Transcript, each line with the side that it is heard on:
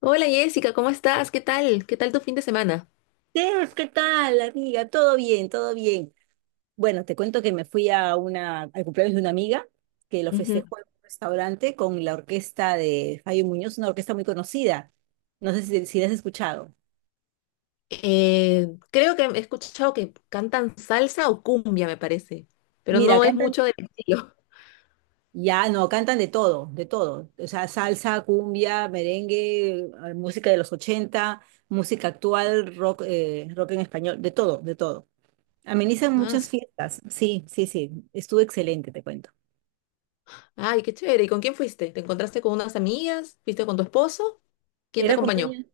left: Hola Jessica, ¿cómo estás? ¿Qué tal? ¿Qué tal tu fin de semana?
right: Steph, ¿qué tal, amiga? Todo bien, todo bien. Bueno, te cuento que me fui a una, al cumpleaños de una amiga que lo
left: Ujú.
right: festejó en un restaurante con la orquesta de Fabio Muñoz, una orquesta muy conocida. No sé si la has escuchado.
left: Creo que he escuchado que cantan salsa o cumbia, me parece, pero
right: Mira,
left: no es
right: cantan,
left: mucho del estilo.
right: ya no, cantan de todo, de todo. O sea, salsa, cumbia, merengue, música de los 80, música actual, rock, rock en español, de todo, de todo. Amenizan
left: Ah, su-
right: muchas fiestas. Sí, sí, sí. Estuvo excelente, te cuento.
left: Ay, qué chévere. ¿Y con quién fuiste? ¿Te encontraste con unas amigas? ¿Fuiste con tu esposo? ¿Quién te
right: Era
left: acompañó?
right: cumpleaños.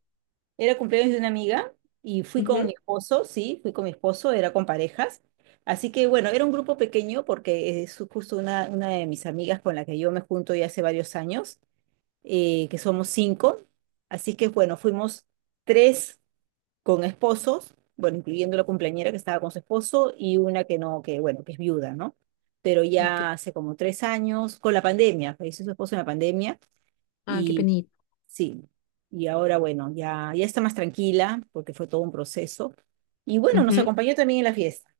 right: Era cumpleaños de una amiga y fui con
left: Ujú.
right: mi esposo, sí, fui con mi esposo, era con parejas. Así que bueno, era un grupo pequeño porque es justo una de mis amigas con la que yo me junto ya hace varios años, que somos cinco. Así que bueno, fuimos tres con esposos, bueno, incluyendo la cumpleañera que estaba con su esposo y una que no, que bueno, que es viuda, ¿no? Pero
left: Ok.
right: ya hace como tres años, con la pandemia, falleció su esposo en la pandemia
left: Ah, qué
right: y
left: penita.
right: sí, y ahora bueno, ya está más tranquila porque fue todo un proceso. Y bueno, nos
left: Ujú.
right: acompañó también en la fiesta.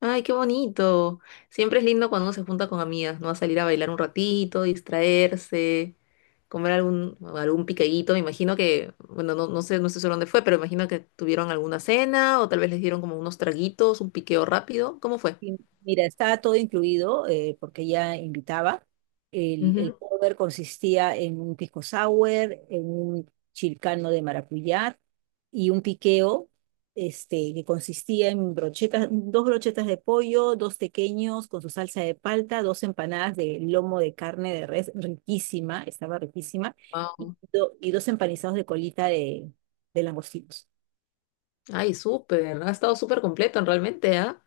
left: Ay, qué bonito. Siempre es lindo cuando uno se junta con amigas, ¿no? A salir a bailar un ratito, distraerse. Comer algún picadito. Me imagino que, bueno, no sé seguro dónde fue, pero me imagino que tuvieron alguna cena o tal vez les dieron como unos traguitos, un piqueo rápido. ¿Cómo fue?
right: Sí, mira, estaba todo incluido porque ella invitaba. El
left: Ujú.
right: cover consistía en un pisco sour, en un chilcano de maracuyá y un piqueo este, que consistía en brochetas, dos brochetas de pollo, dos tequeños con su salsa de palta, dos empanadas de lomo de carne de res, riquísima, estaba riquísima, y dos empanizados de colita de langostinos.
left: Ay, súper, ha estado súper completo realmente, ¿ah?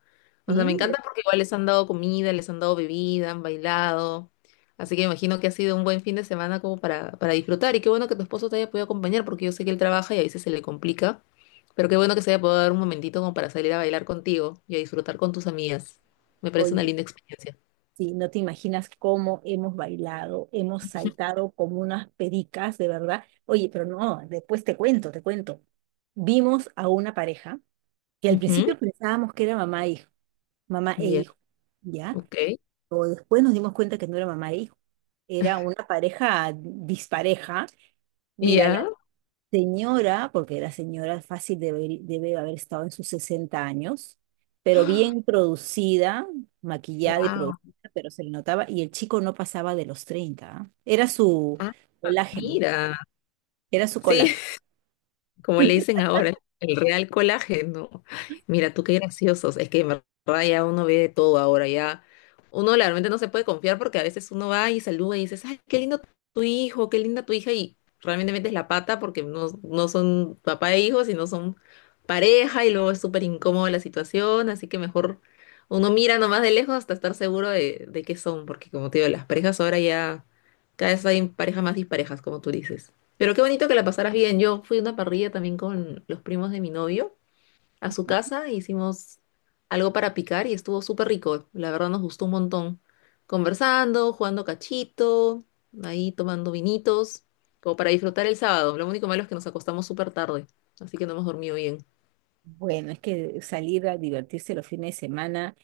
left: O sea, me
right: Sí,
left: encanta porque igual les han dado comida, les han dado bebida, han bailado. Así que me imagino que ha sido un buen fin de semana como para disfrutar. Y qué bueno que tu esposo te haya podido acompañar, porque yo sé que él trabaja y a veces se le complica. Pero qué bueno que se haya podido dar un momentito como para salir a bailar contigo y a disfrutar con tus amigas. Me parece una
right: oye,
left: linda experiencia.
right: sí, no te imaginas cómo hemos bailado, hemos saltado como unas pericas, de verdad. Oye, pero no, después te cuento, te cuento. Vimos a una pareja que al
left: Ujú.
right: principio pensábamos que era mamá e
left: Ya,
right: hijo, ¿ya?
left: ok.
right: Pero después nos dimos cuenta que no era mamá e hijo, era una pareja dispareja. Mira, la
left: Ya,
right: señora, porque la señora fácil debe, debe haber estado en sus 60 años, pero bien producida, maquillada y
left: wow.
right: producida, pero se le notaba, y el chico no pasaba de los 30. ¿Ah? Era su
left: Ah,
right: colágeno,
left: mira.
right: era su
left: Sí,
right: colágeno.
left: como le dicen ahora, el real colágeno. Mira, tú qué graciosos. Es que en verdad ya uno ve de todo ahora, ya uno realmente no se puede confiar porque a veces uno va y saluda y dices, ay, qué lindo tu hijo, qué linda tu hija, y realmente metes la pata porque no son papá e hijo, sino son pareja y luego es súper incómoda la situación, así que mejor uno mira nomás de lejos hasta estar seguro de qué son, porque como te digo, las parejas ahora ya cada vez hay parejas más disparejas, como tú dices. Pero qué bonito que la pasaras bien. Yo fui a una parrilla también con los primos de mi novio a su casa, e hicimos algo para picar y estuvo súper rico. La verdad nos gustó un montón. Conversando, jugando cachito, ahí tomando vinitos, como para disfrutar el sábado. Lo único malo es que nos acostamos súper tarde, así que no hemos dormido bien.
right: Bueno, es que salir a divertirse los fines de semana,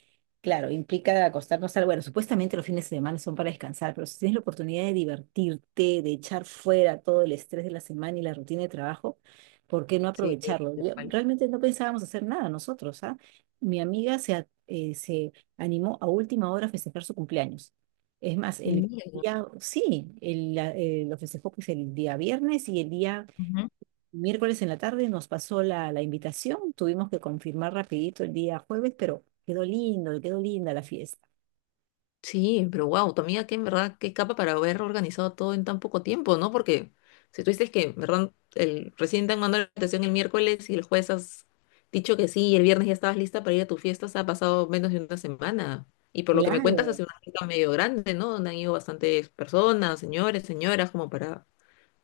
right: claro, implica acostarnos al... Bueno, supuestamente los fines de semana son para descansar, pero si tienes la oportunidad de divertirte, de echar fuera todo el estrés de la semana y la rutina de trabajo, ¿por qué no
left: Sí,
right: aprovecharlo?
left: tal cual.
right: Realmente no pensábamos hacer nada nosotros, ¿ah? Mi amiga se animó a última hora a festejar su cumpleaños. Es más, el
left: Bien.
right: día, sí, el, la- lo festejó pues el día viernes y el día
left: Ujú.
right: miércoles en la tarde nos pasó la invitación, tuvimos que confirmar rapidito el día jueves, pero quedó lindo, quedó linda la fiesta.
left: Sí, pero wow, tu amiga que en verdad, qué capa para haber organizado todo en tan poco tiempo, ¿no? Porque si tú dices que, en verdad, el, recién te han mandado la invitación el miércoles y el jueves has dicho que sí y el viernes ya estabas lista para ir a tu fiesta, se ha pasado menos de una semana. Y por lo que me cuentas,
right: Claro.
left: hace una fiesta medio grande, ¿no? Donde han ido bastantes personas, señores, señoras, como para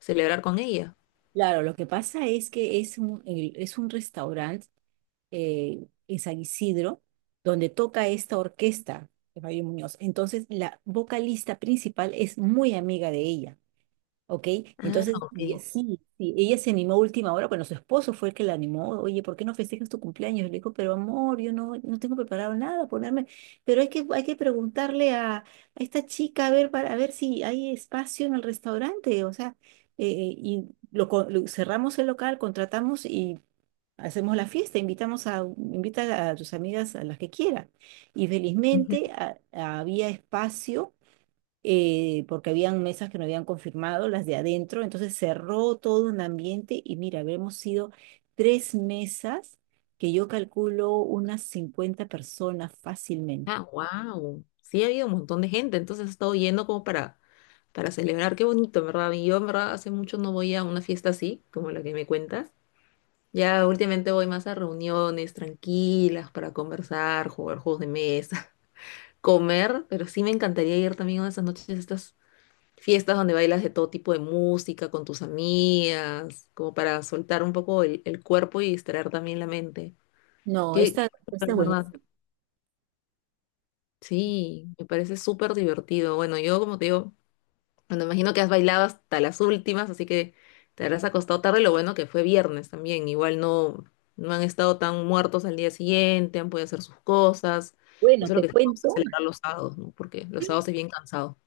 left: celebrar con ella.
right: Claro, lo que pasa es que es es un restaurante eh, en San Isidro donde toca esta orquesta de Mario Muñoz. Entonces, la vocalista principal es muy amiga de ella. ¿Ok?
left: Ah,
right: Entonces,
left: ok.
right: sí, sí, ella se animó a última hora, bueno, su esposo fue el que la animó, oye, ¿por qué no festejas tu cumpleaños? Y le dijo, pero amor, yo no tengo preparado nada, ponerme, pero hay que preguntarle a esta chica a ver, para, a ver si hay espacio en el restaurante, o sea, eh, y cerramos el local, contratamos y hacemos la fiesta, invita a tus amigas a las que quiera. Y
left: Ujú.
right: felizmente había espacio porque habían mesas que no habían confirmado, las de adentro, entonces cerró todo un ambiente y mira, habremos sido tres mesas que yo calculo unas 50 personas fácilmente.
left: Ah, wow. Sí, ha habido un montón de gente, entonces ha estado yendo como para celebrar. Qué bonito, ¿verdad? Y yo, en verdad, hace mucho no voy a una fiesta así, como la que me cuentas. Ya últimamente voy más a reuniones tranquilas para conversar, jugar juegos de mesa, comer, pero sí me encantaría ir también a esas noches, a estas fiestas donde bailas de todo tipo de música con tus amigas, como para soltar un poco el cuerpo y distraer también la mente.
right: No,
left: Qué, qué-
right: esta es
left: Verdad.
right: buenísima.
left: Sí, me parece súper divertido. Bueno, yo como te digo, Bueno, imagino que has bailado hasta las últimas, así que te habrás acostado tarde. Lo bueno que fue viernes también. Igual no han estado tan muertos al día siguiente, han podido hacer sus cosas.
right: Bueno,
left: Eso es lo
right: te
left: que tenemos que
right: cuento.
left: celebrar los sábados, ¿no? Porque los sábados es bien cansado.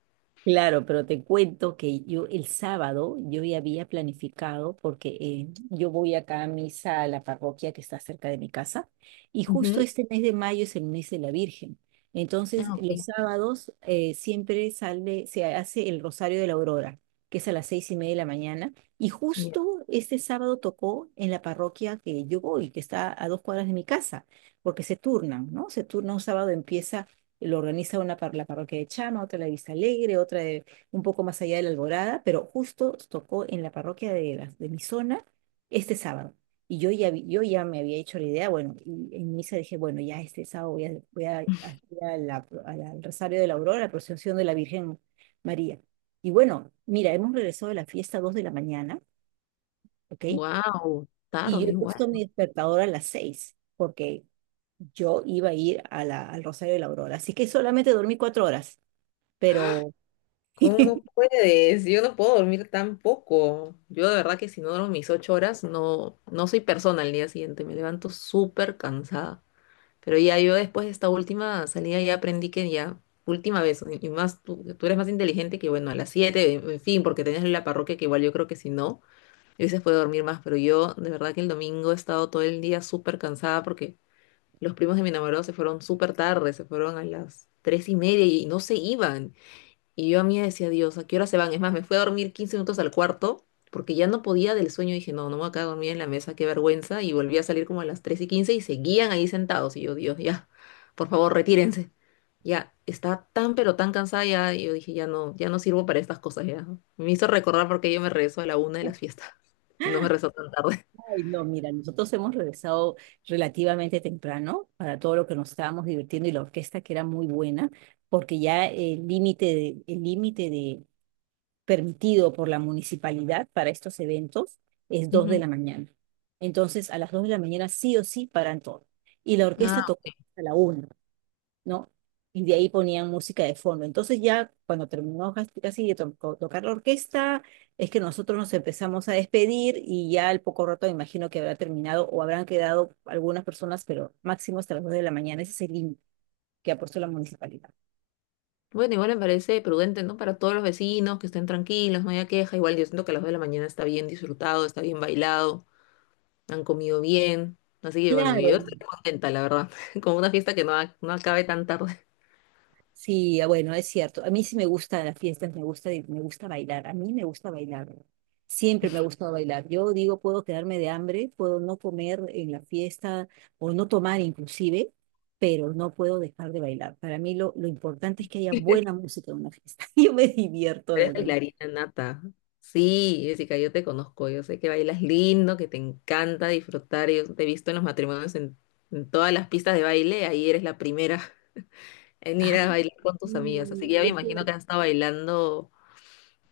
right: Claro, pero te cuento que yo el sábado yo ya había planificado porque yo voy acá a misa a la parroquia que está cerca de mi casa y justo
left: Ujú.
right: este mes de mayo es el mes de la Virgen. Entonces
left: Ah,
right: los
left: ok.
right: sábados siempre sale, se hace el Rosario de la Aurora, que es a las seis y media de la mañana y
left: Ya.
right: justo este sábado tocó en la parroquia que yo voy, que está a dos cuadras de mi casa, porque se turnan, ¿no? Se turna un sábado empieza lo organiza la parroquia de Chama, otra la de Vista Alegre, un poco más allá de la Alborada, pero justo tocó en la parroquia de, de mi zona este sábado. Y yo ya, yo ya me había hecho la idea, bueno, y en misa dije, bueno, ya este sábado voy a, al Rosario de la Aurora, la procesión de la Virgen María. Y bueno, mira, hemos regresado a la fiesta a 2 de la mañana, ¿ok?
left: Wow,
right: Y yo
left: tarde
right: he puesto
left: igual.
right: mi despertador a las 6 porque yo iba a ir al Rosario de la Aurora. Así que solamente dormí cuatro horas pero,
left: ¿Cómo puedes? Yo no puedo dormir tan poco. Yo de verdad que si no duermo mis 8 horas, no soy persona al día siguiente. Me levanto súper cansada. Pero ya yo después de esta última salida ya aprendí que ya, última vez, y más tú, tú eres más inteligente que bueno, a las 7 en fin, porque tenías la parroquia que igual yo creo que si no, yo se puede dormir más, pero yo de verdad que el domingo he estado todo el día súper cansada porque los primos de mi enamorado se fueron súper tarde, se fueron a las tres y media y no se iban, y yo a mí decía, Dios, ¿a qué hora se van? Es más, me fui a dormir 15 minutos al cuarto porque ya no podía del sueño. Dije, no me voy a quedar dormida en la mesa, qué vergüenza. Y volví a salir como a las 3 y 15 y seguían ahí sentados. Y yo, Dios, ya, por favor, retírense. Ya, estaba tan pero tan cansada ya. Y yo dije, ya no, ya no sirvo para estas cosas ya. Me hizo recordar porque yo me rezo a la una de las fiestas. Y no me rezo tan tarde.
right: ay, no, mira, nosotros hemos regresado relativamente temprano para todo lo que nos estábamos divirtiendo y la orquesta que era muy buena, porque ya el límite de permitido por la municipalidad para estos eventos es dos de
left: Ujú.
right: la mañana. Entonces, a las 2 de la mañana sí o sí paran todo. Y la orquesta
left: Ah,
right: tocó a la una, ¿no? Y de ahí ponían música de fondo. Entonces ya cuando terminó casi de tocar la orquesta, es que nosotros nos empezamos a despedir y ya al poco rato me imagino que habrá terminado o habrán quedado algunas personas, pero máximo hasta las 2 de la mañana. Ese es el límite que ha puesto la municipalidad.
left: bueno, igual me parece prudente, ¿no? Para todos los vecinos que estén tranquilos, no haya queja. Igual yo siento que a las 2 de la mañana está bien disfrutado, está bien bailado. Han comido bien. Así que bueno, yo
right: Claro,
left: estoy contenta, la verdad, como una fiesta que no acabe tan tarde.
right: sí, ah, bueno, es cierto. A mí sí me gustan las fiestas, me gusta bailar. A mí me gusta bailar. Siempre me ha gustado bailar. Yo digo, puedo quedarme de hambre, puedo no comer en la fiesta o no tomar inclusive, pero no puedo dejar de bailar. Para mí lo importante es que haya buena música en una fiesta. Yo me divierto
left: Eres
right: de lo.
left: bailarina nata. Sí, Jessica, yo te conozco, yo sé que bailas lindo, que te encanta disfrutar. Yo te he visto en los matrimonios en todas las pistas de baile, ahí eres la primera en ir a
right: Ay,
left: bailar con tus amigas. Así que ya me imagino que has estado bailando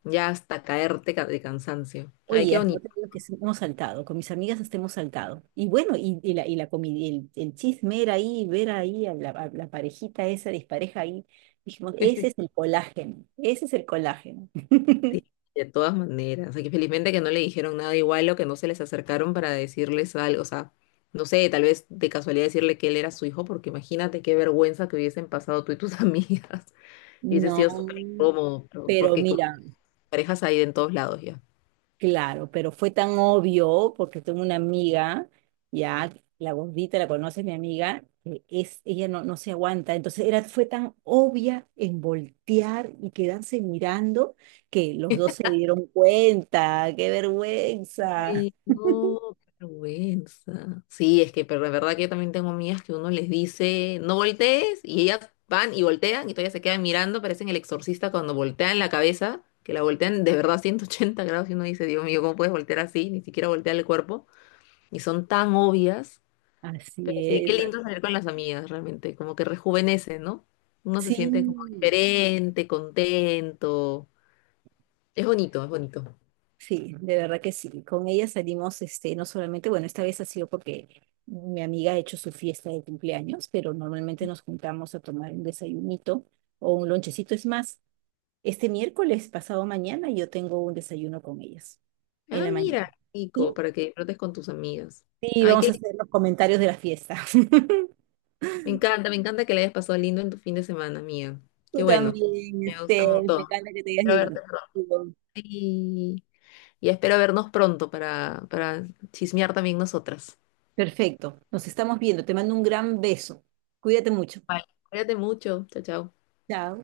left: ya hasta de cansancio. Ay, qué
right: oye, no
left: bonito.
right: te digo que sí, hemos saltado, con mis amigas hasta hemos saltado. Y bueno, y la el chisme era ahí, ver ahí a la parejita esa dispareja ahí. Dijimos, ese es el colágeno, ese es el colágeno.
left: Sí, de todas maneras. Aquí felizmente que no le dijeron nada igual o que no se les acercaron para decirles algo. O sea, no sé, tal vez de casualidad decirle que él era su hijo, porque imagínate qué vergüenza que hubiesen pasado tú y tus amigas. Y hubiese sido
right: No,
left: súper incómodo,
right: pero
left: porque con
right: mira.
left: parejas hay en todos lados ya.
right: Claro, pero fue tan obvio porque tengo una amiga, ya la gordita la conoce mi amiga, que es ella no se aguanta, entonces era fue tan obvia en voltear y quedarse mirando que los dos se dieron cuenta, qué vergüenza.
left: Ay, no, qué vergüenza. Sí, es que pero de verdad que yo también tengo amigas que uno les dice, no voltees, y ellas van y voltean y todavía se quedan mirando, parecen el exorcista cuando voltean la cabeza, que la voltean de verdad 180 grados y uno dice, Dios mío, ¿cómo puedes voltear así? Ni siquiera voltear el cuerpo. Y son tan obvias, pero
right: Así
left: sí, qué
right: es.
left: lindo salir con las amigas, realmente, como que rejuvenece, ¿no? Uno se
right: Sí,
left: siente como diferente, contento. Es bonito, es bonito.
right: sí, de verdad que sí. Con ella salimos, este, no solamente, bueno, esta vez ha sido porque mi amiga ha hecho su fiesta de cumpleaños, pero normalmente nos juntamos a tomar un desayunito o un lonchecito. Es más, este miércoles, pasado mañana, yo tengo un desayuno con ellas en
left: Ah,
right: la mañana.
left: mira,
right: Sí,
left: Nico, para que disfrutes con tus amigas.
right: sí,
left: Ay,
right: vamos a
left: qué
right: hacer los comentarios de la fiesta.
left: Me encanta que le hayas pasado lindo en tu fin de semana, amiga. Qué
right: Tú
left: bueno.
right: también,
left: Me gusta un
right: este, me
left: montón.
right: encanta que te hayas
left: Espero
right: divertido.
left: verte pronto. Y, y espero vernos pronto para chismear también nosotras.
right: Perfecto, nos estamos viendo. Te mando un gran beso. Cuídate mucho.
left: Bye. Cuídate mucho. Chao, chao.
right: Chao.